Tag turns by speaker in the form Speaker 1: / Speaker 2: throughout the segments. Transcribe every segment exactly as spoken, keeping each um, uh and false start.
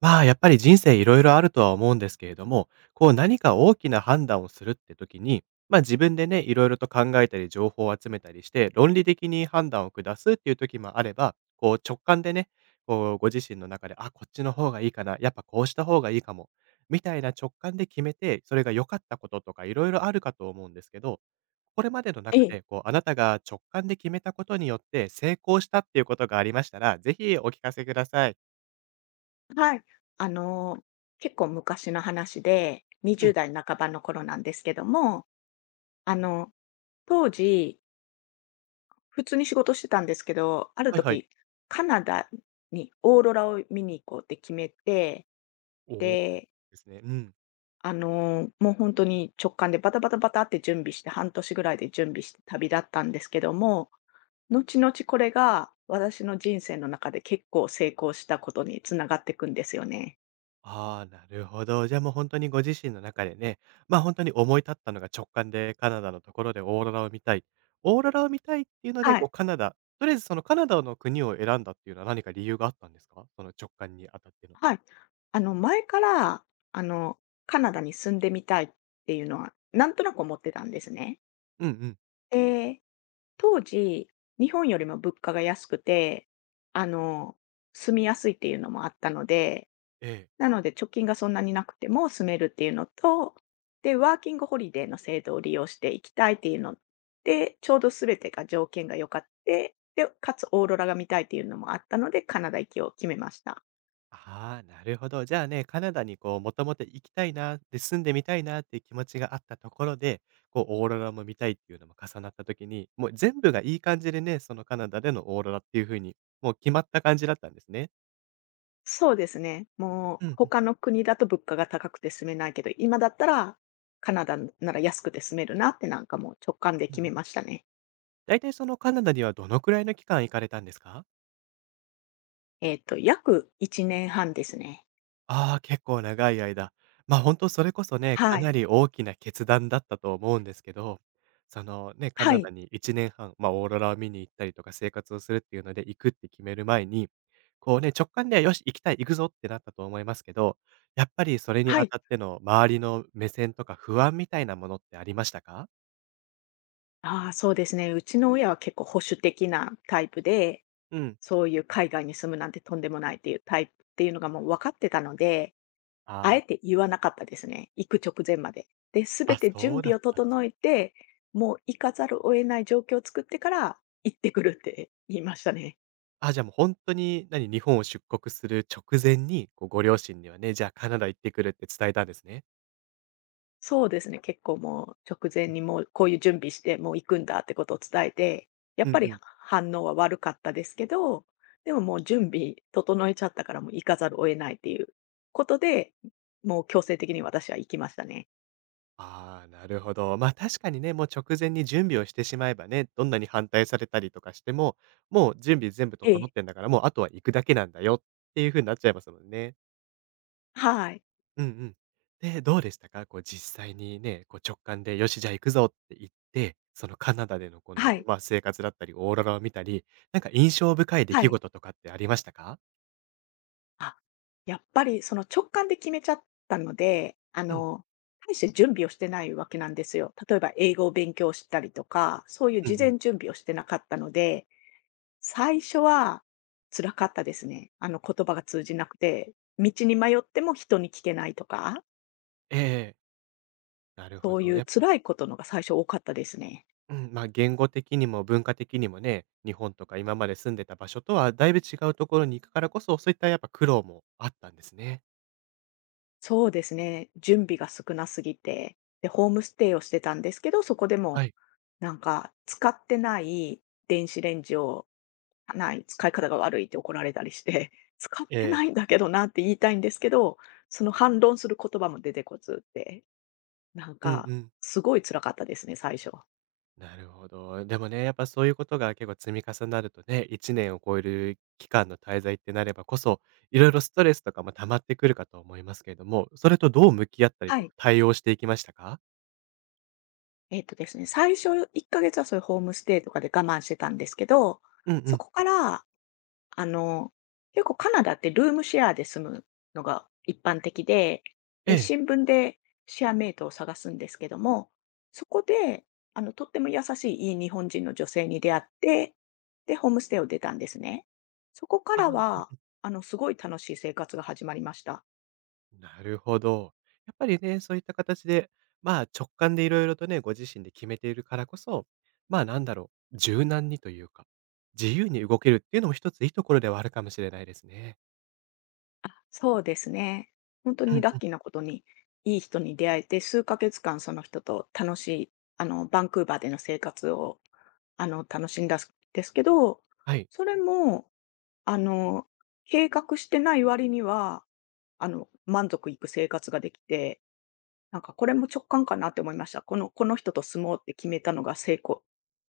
Speaker 1: まあ、やっぱり人生いろいろあるとは思うんですけれども、こう何か大きな判断をするって時に、まあ自分でね、いろいろと考えたり情報を集めたりして、論理的に判断を下すっていう時もあれば、こう直感でね、こうご自身の中で、あ、こっちの方がいいかな、やっぱこうした方がいいかも、みたいな直感で決めて、それが良かったこととかいろいろあるかと思うんですけど、これまでの
Speaker 2: え
Speaker 1: 中
Speaker 2: え、
Speaker 1: で、こう、あなたが直感で決めたことによって成功したっていうことがありましたら、ぜひお聞かせください。
Speaker 2: はい。あの、結構昔の話で、
Speaker 1: うん。
Speaker 2: にじゅうだい代半ばの頃なんですけども、あの、当時、普通に仕事してたんですけど、ある
Speaker 1: はいはい。
Speaker 2: 時、カナダにオーロラを見に行こうって決めて、
Speaker 1: お
Speaker 2: で、
Speaker 1: ですね。うん。
Speaker 2: あの、もう本当に直感でバタバタバタって準備して、半年ぐらいで準備して旅立ったんですけども、後々これが私の人生の中で結構成功したことに繋がっていくんですよね。
Speaker 1: ああ、なるほど。じゃあもう本当にご自身の中でね、まあ本当に思い立ったのが直感でカナダのところでオーロラを見たい。オーロラを見たいっていうので、
Speaker 2: は
Speaker 1: こ
Speaker 2: い。
Speaker 1: うカナダ、とりあえずそのカナダの国を選んだっていうのは何か理由があったんですかその直感にあたっての。
Speaker 2: はい。あの、前から、あの、カナダに住んでみたいっていうのは、なんとなく思ってたんですね。
Speaker 1: うんうん。
Speaker 2: で、当時、日本よりも物価が安くて、あの、住みやすいっていうのもあったので、
Speaker 1: ええ。
Speaker 2: なので貯金がそんなになくても住めるっていうのと、で、ワーキングホリデーの制度を利用していきたいっていうので、ちょうどすべてが条件が良かって、で、かつオーロラが見たいっていうのもあったので、カナダ行きを決めました。
Speaker 1: ああ、なるほど。じゃあね、カナダにこう、もともと行きたいな、で、住んでみたいなっていう気持ちがあったところで、こう、オーロラも見たいっていうのも重なった時に、もう全部がいい感じでね、そのカナダでのオーロラっていう風に、もう決まった感じだったんですね。
Speaker 2: そうですね。も
Speaker 1: う
Speaker 2: う
Speaker 1: んうん。
Speaker 2: 他の国だと物価が高くて住めないけど、今だったらカナダなら安くて住めるなってなんかもう直感で
Speaker 1: うん
Speaker 2: 決
Speaker 1: う
Speaker 2: め
Speaker 1: ん。
Speaker 2: ましたね。
Speaker 1: だいたいそのカナダにはどのくらいの期間行かれたんですか？
Speaker 2: えっと、約いちねんはんですね。
Speaker 1: ああ、結構長い間。ま、あ本当それこそね、か
Speaker 2: はい。
Speaker 1: なり大きな決断だったと思うんですけど、そのね、カ
Speaker 2: は
Speaker 1: ナ
Speaker 2: い。
Speaker 1: ダにいちねんはん、ま、オーロラを見に行ったりとか生活をするっていうので行くって決める前に、こうね、直感で「よし、行きたい、行くぞ」ってなったと思いますけど、やっぱりそれに
Speaker 2: は
Speaker 1: あ
Speaker 2: い。
Speaker 1: たっての周りの目線とか不安みたいなものってありましたか？
Speaker 2: ああ、そうですね。うちの親は結構保守的なタイプで、
Speaker 1: うん。
Speaker 2: そういう海外に住むなんてとんでもないっていうタイプっていうのがもう分かってたので、あ
Speaker 1: あ
Speaker 2: えて言わなかったですね。行く直前まで。で、す
Speaker 1: あ、
Speaker 2: べ
Speaker 1: あ、
Speaker 2: て
Speaker 1: そ
Speaker 2: 準
Speaker 1: うだ
Speaker 2: 備
Speaker 1: っ
Speaker 2: を
Speaker 1: たんです。
Speaker 2: 整えて、もう行かざるを得ない状況を作ってから、行ってくるって言いましたね。
Speaker 1: あ、じゃあもう本当に、何日本を出国する直前に、こうご両親にはね、じゃあカナダ行ってくるって伝えたんですね。
Speaker 2: そうですね、結構もう直前にもうこういう準備して、もう行くんだってことを伝えて、やっ
Speaker 1: うん
Speaker 2: ぱ
Speaker 1: う
Speaker 2: り
Speaker 1: ん。
Speaker 2: 反応は悪かったですけど、でももう準備整えちゃったからもう行かざるを得ないっていうことで、もう強制的に私は行きましたね。
Speaker 1: ああ、なるほど。ま、あ確かにね、もう直前に準備をしてしまえばね、どんなに反対されたりとかしても、もう準備全部
Speaker 2: え
Speaker 1: 整
Speaker 2: え。
Speaker 1: ってんだから、もうあとは行くだけなんだよっていう風になっちゃいますもんね。
Speaker 2: はい。
Speaker 1: うんうん。で、どうでしたか？こう実際にね、こう直感でよし、じゃあ行くぞって言って、そのカナダでのこ
Speaker 2: は
Speaker 1: の、
Speaker 2: い。
Speaker 1: まあ、生活だったり、オーロラを見たり、なんか印象深い出
Speaker 2: は
Speaker 1: 来
Speaker 2: い。
Speaker 1: 事とかってありましたか？
Speaker 2: あ、やっぱりその直感で決めちゃったので、あ
Speaker 1: うん。
Speaker 2: の、大して準備をしてないわけなんですよ。例えば英語を勉強したりとか、そういう
Speaker 1: う
Speaker 2: 事
Speaker 1: んうん。
Speaker 2: 前準備をしてなかったので、最初は辛かったですね。あの言葉が通じなくて、道に迷っても人に聞けないとか、
Speaker 1: ええ。なるほ
Speaker 2: そうい
Speaker 1: ど。
Speaker 2: う
Speaker 1: やっぱ
Speaker 2: 辛いことのが最初多かったですね。
Speaker 1: うん、まあ、言語的にも文化的にもね、日本とか今まで住んでた場所とはだいぶ違うところに行くからこそ、そういったやっぱ苦労もあったんですね。
Speaker 2: そうですね。準備が少なすぎて。で、ホームステイをしてたんですけど、そこでも
Speaker 1: はい。
Speaker 2: なんか使ってない電子レンジをない、使い方が悪いって怒られたりして、使っ
Speaker 1: え
Speaker 2: て
Speaker 1: え。
Speaker 2: ないんだけどなって言いたいんですけど、その反論する言葉も出てこずって、なん
Speaker 1: うん
Speaker 2: か、
Speaker 1: うん。
Speaker 2: すごい辛かったですね、最初。
Speaker 1: なるほど。でもね、やっぱそういうことが結構積み重なるとね、いちねんを超える期間の滞在ってなればこそ、いろいろストレスとかも溜まってくるかと思いますけれども、それとどう向き合ったり
Speaker 2: は
Speaker 1: とか
Speaker 2: い。
Speaker 1: 対応していきましたか？
Speaker 2: えっとですね、最初いっかげつはそういうホームステイとかで我慢してたんですけど、
Speaker 1: うんう
Speaker 2: そ
Speaker 1: ん。
Speaker 2: こからあの、結構カナダってルームシェアで住むのが一般的で、
Speaker 1: え
Speaker 2: で、
Speaker 1: え。
Speaker 2: 新聞でシェアメイトを探すんですけども、そこで、あの、とっても優しいいい日本人の女性に出会って、で、ホームステイを出たんですね。そこから
Speaker 1: あ、
Speaker 2: は、あの、すごい楽しい生活が始まりました。
Speaker 1: なるほど。やっぱりね、そういった形で、まあ直感でいろいろとね、ご自身で決めているからこそ、まあなんだろう、柔軟にというか、自由に動けるっていうのも一ついいところではあるかもしれないですね。
Speaker 2: そうですね。本当
Speaker 1: う
Speaker 2: に
Speaker 1: ん
Speaker 2: ラッ
Speaker 1: うん。
Speaker 2: キーなことに、いい人に出会えて、数ヶ月間その人と楽しい、あの、バンクーバーでの生活を、あの、楽しんだんですけど、
Speaker 1: はい。
Speaker 2: それも、あの、計画してない割には、あの、満足いく生活ができて、なんかこれも直感かなって思いました。このこの人と住もうって決めたのが成功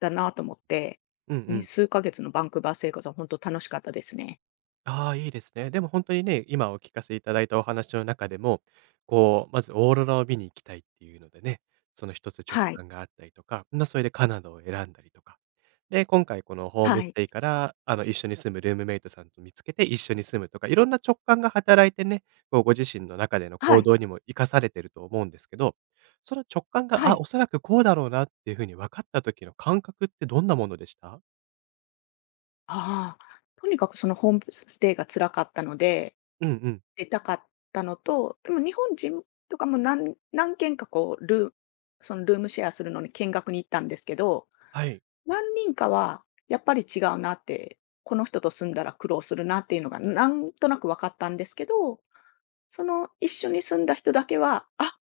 Speaker 2: だなと思って、
Speaker 1: うんう
Speaker 2: に
Speaker 1: ん。
Speaker 2: 数ヶ月のバンクーバー生活は本当楽しかったですね。
Speaker 1: ああ、いいですね。でも本当にね、今お聞かせいただいたお話の中でも、こう、まずオーロラを見に行きたいっていうのでね、その一つ直
Speaker 2: はい。
Speaker 1: 感があったりとか、まあ、それでカナダを選んだりとか。で、今回このホーム
Speaker 2: は
Speaker 1: ス
Speaker 2: い。
Speaker 1: テイから、あの、一緒に住むルームメイトさんと見つけて一緒に住むとか、いろんな直感が働いてね、こうご自身の中での
Speaker 2: は
Speaker 1: 行
Speaker 2: い。
Speaker 1: 動にも生かされてると思うんですけど、その直感が、
Speaker 2: は
Speaker 1: あ、
Speaker 2: い。
Speaker 1: おそらくこうだろうなっていうふうに分かった時の感覚ってどんなものでした？
Speaker 2: ああ、とにかくそのホームステイが辛かったので、
Speaker 1: うんうん。
Speaker 2: 出たかったのと、でも日本人とかも何何軒かこう、ルーそのルームシェアするのに見学に行ったんですけど、
Speaker 1: はい。
Speaker 2: 何人かはやっぱり違うなって、この人と住んだら苦労するなっていうのがなんとなく分かったんですけど、その一緒に住んだ人だけは、あ、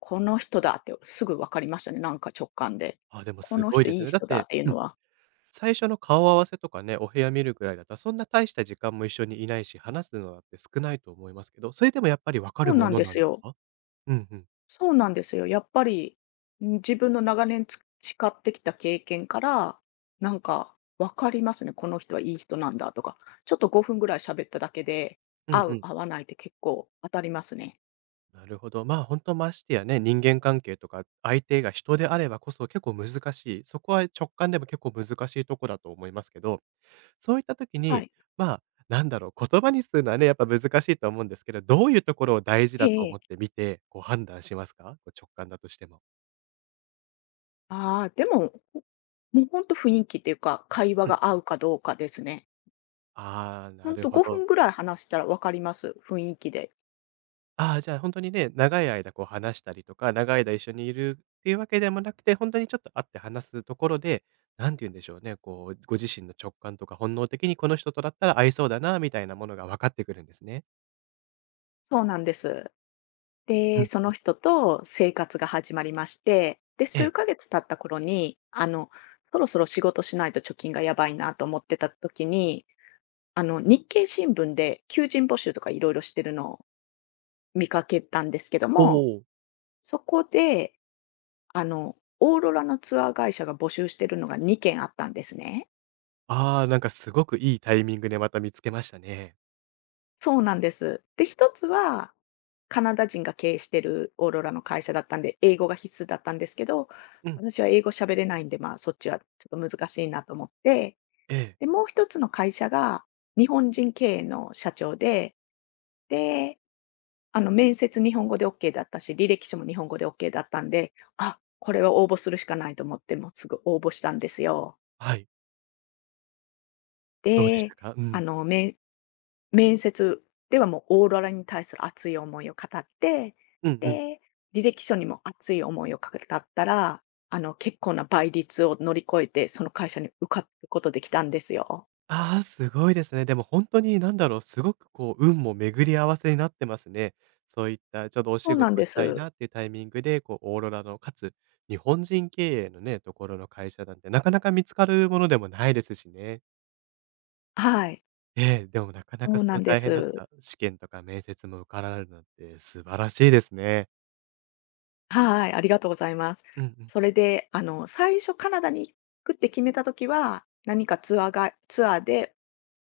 Speaker 2: この人だってすぐ分かりましたね、なんか直感で。
Speaker 1: あ、でも
Speaker 2: こ
Speaker 1: す
Speaker 2: の
Speaker 1: ごい
Speaker 2: 人
Speaker 1: で
Speaker 2: い
Speaker 1: す
Speaker 2: い
Speaker 1: ね。だっ
Speaker 2: 人だっ
Speaker 1: て
Speaker 2: ていう
Speaker 1: う
Speaker 2: の
Speaker 1: ん。
Speaker 2: は。
Speaker 1: 最初の顔合わせとかね、お部屋見るぐらいだったら、そんな大した時間も一緒にいないし、話すのだって少ないと思いますけど、それでもやっぱりわか
Speaker 2: そ
Speaker 1: る
Speaker 2: うな
Speaker 1: も
Speaker 2: ん
Speaker 1: の
Speaker 2: で
Speaker 1: な
Speaker 2: す
Speaker 1: んです
Speaker 2: よ。
Speaker 1: か？うんうん。
Speaker 2: そうなんですよ。やっぱり、ん、自分の長年つ培ってきた経験から、なんか分かりますね、この人はいい人なんだとか。ちょっとごふんぐらい喋っただけで、
Speaker 1: うん
Speaker 2: 合
Speaker 1: う
Speaker 2: う
Speaker 1: ん。
Speaker 2: 合わないって結構当たりますね。
Speaker 1: なるほど。まあ、本当ましてやね、人間関係とか、相手が人であればこそ結構難しい、そこは直感でも結構難しいとこだと思いますけど、そういった時
Speaker 2: は
Speaker 1: に、
Speaker 2: い。
Speaker 1: まあ、なんだろう、言葉にするのはね、やっぱ難しいと思うんですけど、どういうところを大事
Speaker 2: え
Speaker 1: だと思っ
Speaker 2: え、
Speaker 1: て見て、こう判断しますか？こう直感だとしても。
Speaker 2: ああ、でも、もう本当雰囲気っていうか、会話
Speaker 1: うん。
Speaker 2: が合うかどうかですね。
Speaker 1: ああ、な
Speaker 2: 本
Speaker 1: る
Speaker 2: 当と
Speaker 1: ほ
Speaker 2: 5
Speaker 1: ど。
Speaker 2: 分ぐらい話したら分かります、雰囲気で。
Speaker 1: ああ、じゃあ、本当にね、長い間こう話したりとか、長い間一緒にいるっていうわけでもなくて、本当にちょっと会って話すところで、何て言うんでしょうね、こう、ご自身の直感とか本能的にこの人とだったら合いそうだなみたいなものが分かってくるんですね。
Speaker 2: そうなんです。
Speaker 1: う
Speaker 2: で、
Speaker 1: ん。
Speaker 2: その人と生活が始まりまして、で、
Speaker 1: え
Speaker 2: 数
Speaker 1: え。
Speaker 2: ヶ月経った頃に、あの、そろそろ仕事しないと貯金がやばいなと思ってた時に、あの、日経新聞で求人募集とかいろいろしてるのを見かけたんですけど
Speaker 1: お
Speaker 2: も、
Speaker 1: お。
Speaker 2: そこで、あの、オーロラのツアー会社が募集してるのがにけんあったんですね。
Speaker 1: ああ、なんかすごくいいタイミングでまた見つけましたね。
Speaker 2: そうなんです。で、一つは、カナダ人が経営してるオーロラの会社だったんで、英語が必須だったんですけど、
Speaker 1: うん。
Speaker 2: 私は英語喋れないんで、まあ、そっちはちょっと難しいなと思って、
Speaker 1: ええ。
Speaker 2: で、もう一つの会社が日本人経営の社長で、で、あの、面接日本語でオッケーだったし、履歴書も日本語でオッケーだったんで、あ、これは応募するしかないと思って、もうすぐ応募したんですよ。
Speaker 1: はい。どうでし
Speaker 2: で、
Speaker 1: たか？う
Speaker 2: あ
Speaker 1: ん。
Speaker 2: の、面面接ではもうオーロラに対する熱い思いを語って、
Speaker 1: うんうん。
Speaker 2: で、履歴書にも熱い思いを語ったら、あの、結構な倍率を乗り越えて、その会社に受かることできたんですよ。
Speaker 1: ああ、すごいですね。でも本当になんだろう、すごくこう運も巡り合わせになってますね。そういったちょうどお
Speaker 2: そ
Speaker 1: 仕
Speaker 2: うなん
Speaker 1: 事を
Speaker 2: で
Speaker 1: したい
Speaker 2: す。
Speaker 1: なっていうタイミングで、こうオーロラの、かつ日本人経営のね、ところの会社なんてなかなか見つかるものでもないですしね。
Speaker 2: はい。
Speaker 1: ええ、でもなかな
Speaker 2: そ
Speaker 1: か
Speaker 2: う
Speaker 1: そ
Speaker 2: な
Speaker 1: の
Speaker 2: んで
Speaker 1: 大変だっ
Speaker 2: す。
Speaker 1: た試験とか面接も受かられるなんて素晴らしいですね。
Speaker 2: はい、ありがとうございます。
Speaker 1: うんうん。
Speaker 2: それで、あの、最初カナダに行くって決めたときは、何かツアーがツアーで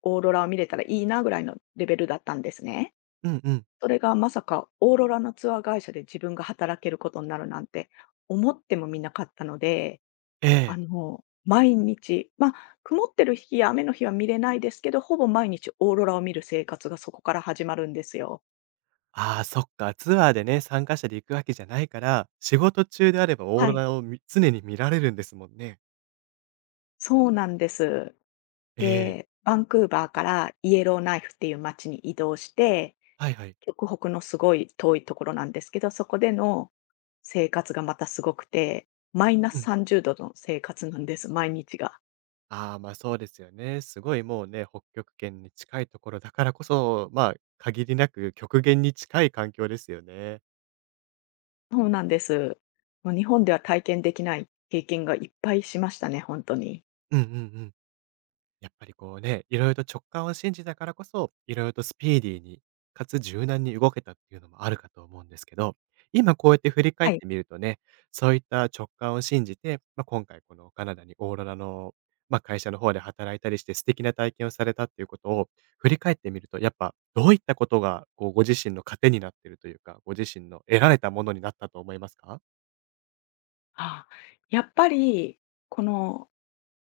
Speaker 2: オーロラを見れたらいいなぐらいのレベルだったんですね。
Speaker 1: うんうん。
Speaker 2: それがまさかオーロラのツアー会社で自分が働けることになるなんて思ってもみなかったので、
Speaker 1: え
Speaker 2: あ
Speaker 1: え。
Speaker 2: の、毎日、まあ、曇ってる日や雨の日は見れないですけど、ほぼ毎日オーロラを見る生活がそこから始まるんですよ。
Speaker 1: ああ、そっか、ツアーでね、参加者で行くわけじゃないから、仕事中であればオー
Speaker 2: は
Speaker 1: ロ
Speaker 2: い、
Speaker 1: ラを見常に見られるんですもんね。
Speaker 2: そうなんです。
Speaker 1: ええ。
Speaker 2: で、バンクーバーからイエローナイフっていう街に移動して、
Speaker 1: はいはい。
Speaker 2: 極北のすごい遠いところなんですけど、そこでの生活がまたすごくて、マイナス
Speaker 1: うん。
Speaker 2: さんじゅうどの生活なんです、毎日が。
Speaker 1: ああ、ま、あそうですよね。すごいもうね、北極圏に近いところだからこそ、まあ、限りなく極限に近い環境ですよね。
Speaker 2: そうなんです。もう日本では体験できない経験がいっぱいしましたね、本当に。
Speaker 1: うんうんうん。やっぱりこうね、いろいろと直感を信じたからこそ、いろいろとスピーディーに、かつ柔軟に動けたっていうのもあるかと思うんですけど、今こうやって振り返
Speaker 2: は
Speaker 1: っ
Speaker 2: い。
Speaker 1: てみるとね、そういった直感を信じて、まあ、今回このカナダにオーロラの、まあ、会社の方で働いたりして素敵な体験をされたっていうことを振り返ってみると、やっぱどういったことがこうご自身の糧になってるというか、ご自身の得られたものになったと思いますか？
Speaker 2: あ、やっぱり、この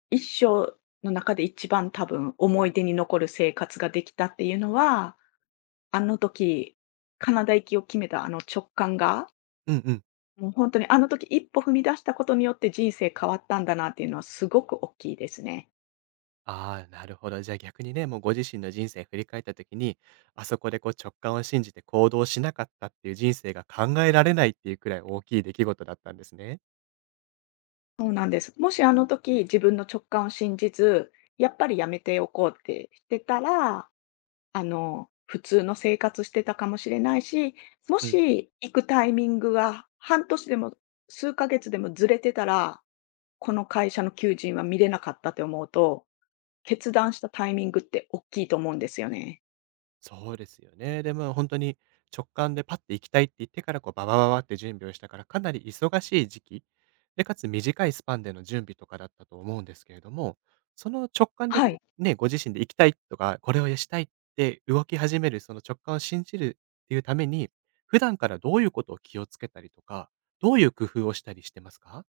Speaker 2: 一生の中で一番多分思い出に残る生活ができたっていうのは、あの時、カナダ行きを決めたあの直感が、
Speaker 1: うんうん。
Speaker 2: もう本当にあの時一歩踏み出したことによって人生変わったんだなっていうのはすごく大きいですね。
Speaker 1: ああ、なるほど。じゃあ逆にね、もうご自身の人生振り返った時に、あそこでこう直感を信じて行動しなかったっていう人生が考えられないっていうくらい大きい出来事だったんですね。
Speaker 2: そうなんです。もしあの時自分の直感を信じず、やっぱりやめておこうってしてたらあの、普通の生活してたかもしれないし、も
Speaker 1: うん。
Speaker 2: し行くタイミングが半年でも数ヶ月でもずれてたら、この会社の求人は見れなかったって思うと、決断したタイミングって大きいと思うんですよね。
Speaker 1: そうですよね。で、も本当に直感でパッて行きたいって言ってから、こう、ババババって準備をしたから、かなり忙しい時期、で、かつ短いスパンでの準備とかだったと思うんですけれども、その直感で、
Speaker 2: はい、
Speaker 1: ね、ご自身で行きたいとか、これをしたいって動き始める、その直感を信じるっていうために、普段からどういうことを気をつけたりとか、どういう工夫をしたりしてますか？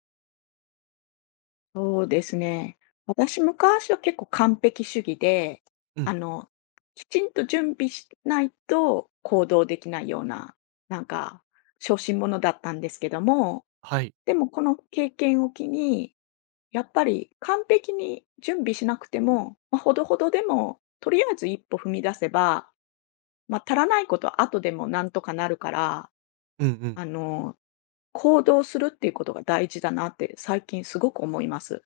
Speaker 2: そうですね。私、昔は結構完璧主義で、
Speaker 1: う
Speaker 2: あ
Speaker 1: ん、
Speaker 2: の、きちんと準備しないと行動できないような、なんか、小心者だったんですけども、
Speaker 1: はい。
Speaker 2: でもこの経験を機にやっぱり完璧に準備しなくても、まあ、ほどほどでも、とりあえず一歩踏み出せば、まあ、足らないことは後でもなんとかなるから、
Speaker 1: うんうん。
Speaker 2: あの、行動するっていうことが大事だなって最近すごく思います。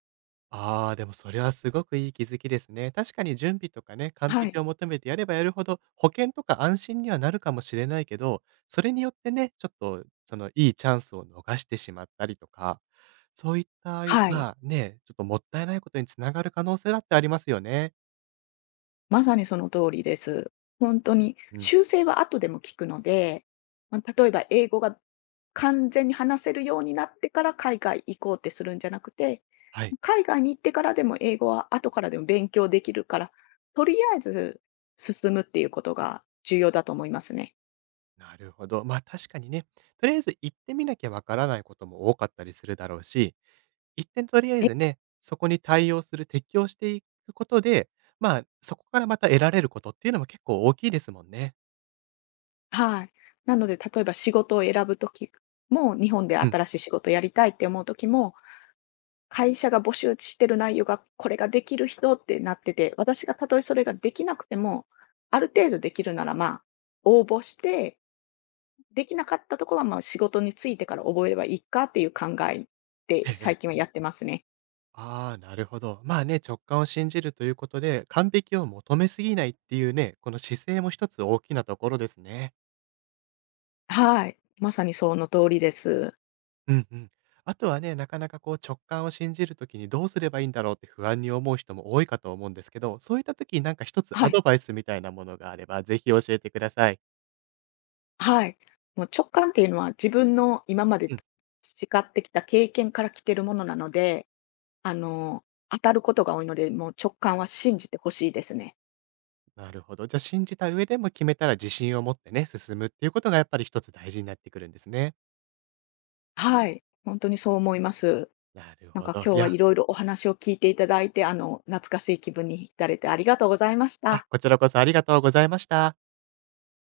Speaker 1: ああ、でもそれはすごくいい気づきですね。確かに準備とかね、完
Speaker 2: は
Speaker 1: 璧
Speaker 2: い。
Speaker 1: を求めてやればやるほど、保険とか安心にはなるかもしれないけど、それによってね、ちょっとそのいいチャンスを逃してしまったりとか、そういった、
Speaker 2: はい。
Speaker 1: まあね、ちょっともったいないことにつながる可能性だってありますよね。
Speaker 2: まさにその通りです。本当に
Speaker 1: うん。
Speaker 2: 修正は後でも聞くので、まあ、例えば英語が完全に話せるようになってから海外行こうってするんじゃなくて、
Speaker 1: はい。
Speaker 2: 海外に行ってからでも英語は後からでも勉強できるから、とりあえず進むっていうことが重要だと思いますね。
Speaker 1: なるほど。まあ確かにね、とりあえず行ってみなきゃわからないことも多かったりするだろうし、一点とりあえ
Speaker 2: え、
Speaker 1: ずね、そこに対応する、適応していくことで、まあ、そこからまた得られることっていうのも結構大きいですもんね。
Speaker 2: はい。なので例えば仕事を選ぶときも、日本で
Speaker 1: うん。
Speaker 2: 新しい仕事をやりたいって思うときも、会社が募集してる内容が、これができる人ってなってて、私がたとえそれができなくても、ある程度できるなら、まあ、応募して、できなかったところは、まあ、仕事に就いてから覚えればいいかっていう考え
Speaker 1: え
Speaker 2: で、
Speaker 1: ええ
Speaker 2: 最
Speaker 1: え。
Speaker 2: 近はやってますね。
Speaker 1: ああ、なるほど。まあね、直感を信じるということで、完璧を求めすぎないっていうね、この姿勢も一つ大きなところですね。
Speaker 2: はい。まさにその通りです。
Speaker 1: うんうん。あとはね、なかなかこう直感を信じるときにどうすればいいんだろうって不安に思う人も多いかと思うんですけど、そういったときになんか一つ
Speaker 2: は
Speaker 1: ア
Speaker 2: い。
Speaker 1: ドバイスみたいなものがあれば、ぜひ教えてください。
Speaker 2: はい。もう直感っていうのは自分の今まで
Speaker 1: うん。
Speaker 2: 培ってきた経験から来てるものなので、あの、当たることが多いので、もう直感は信じてほしいですね。
Speaker 1: なるほど。じゃあ信じた上でも決めたら自信を持ってね、進むっていうことがやっぱり一つ大事になってくるんですね。
Speaker 2: はい、本当にそう思います。
Speaker 1: なる
Speaker 2: なん
Speaker 1: ほ
Speaker 2: か
Speaker 1: ど。
Speaker 2: 今日
Speaker 1: い
Speaker 2: は
Speaker 1: や、
Speaker 2: いろいろお話を聞いていただいて、あの、懐かしい気分に浸れてありがとうございまし
Speaker 1: あ、
Speaker 2: た。
Speaker 1: こちらこそありがとうございました。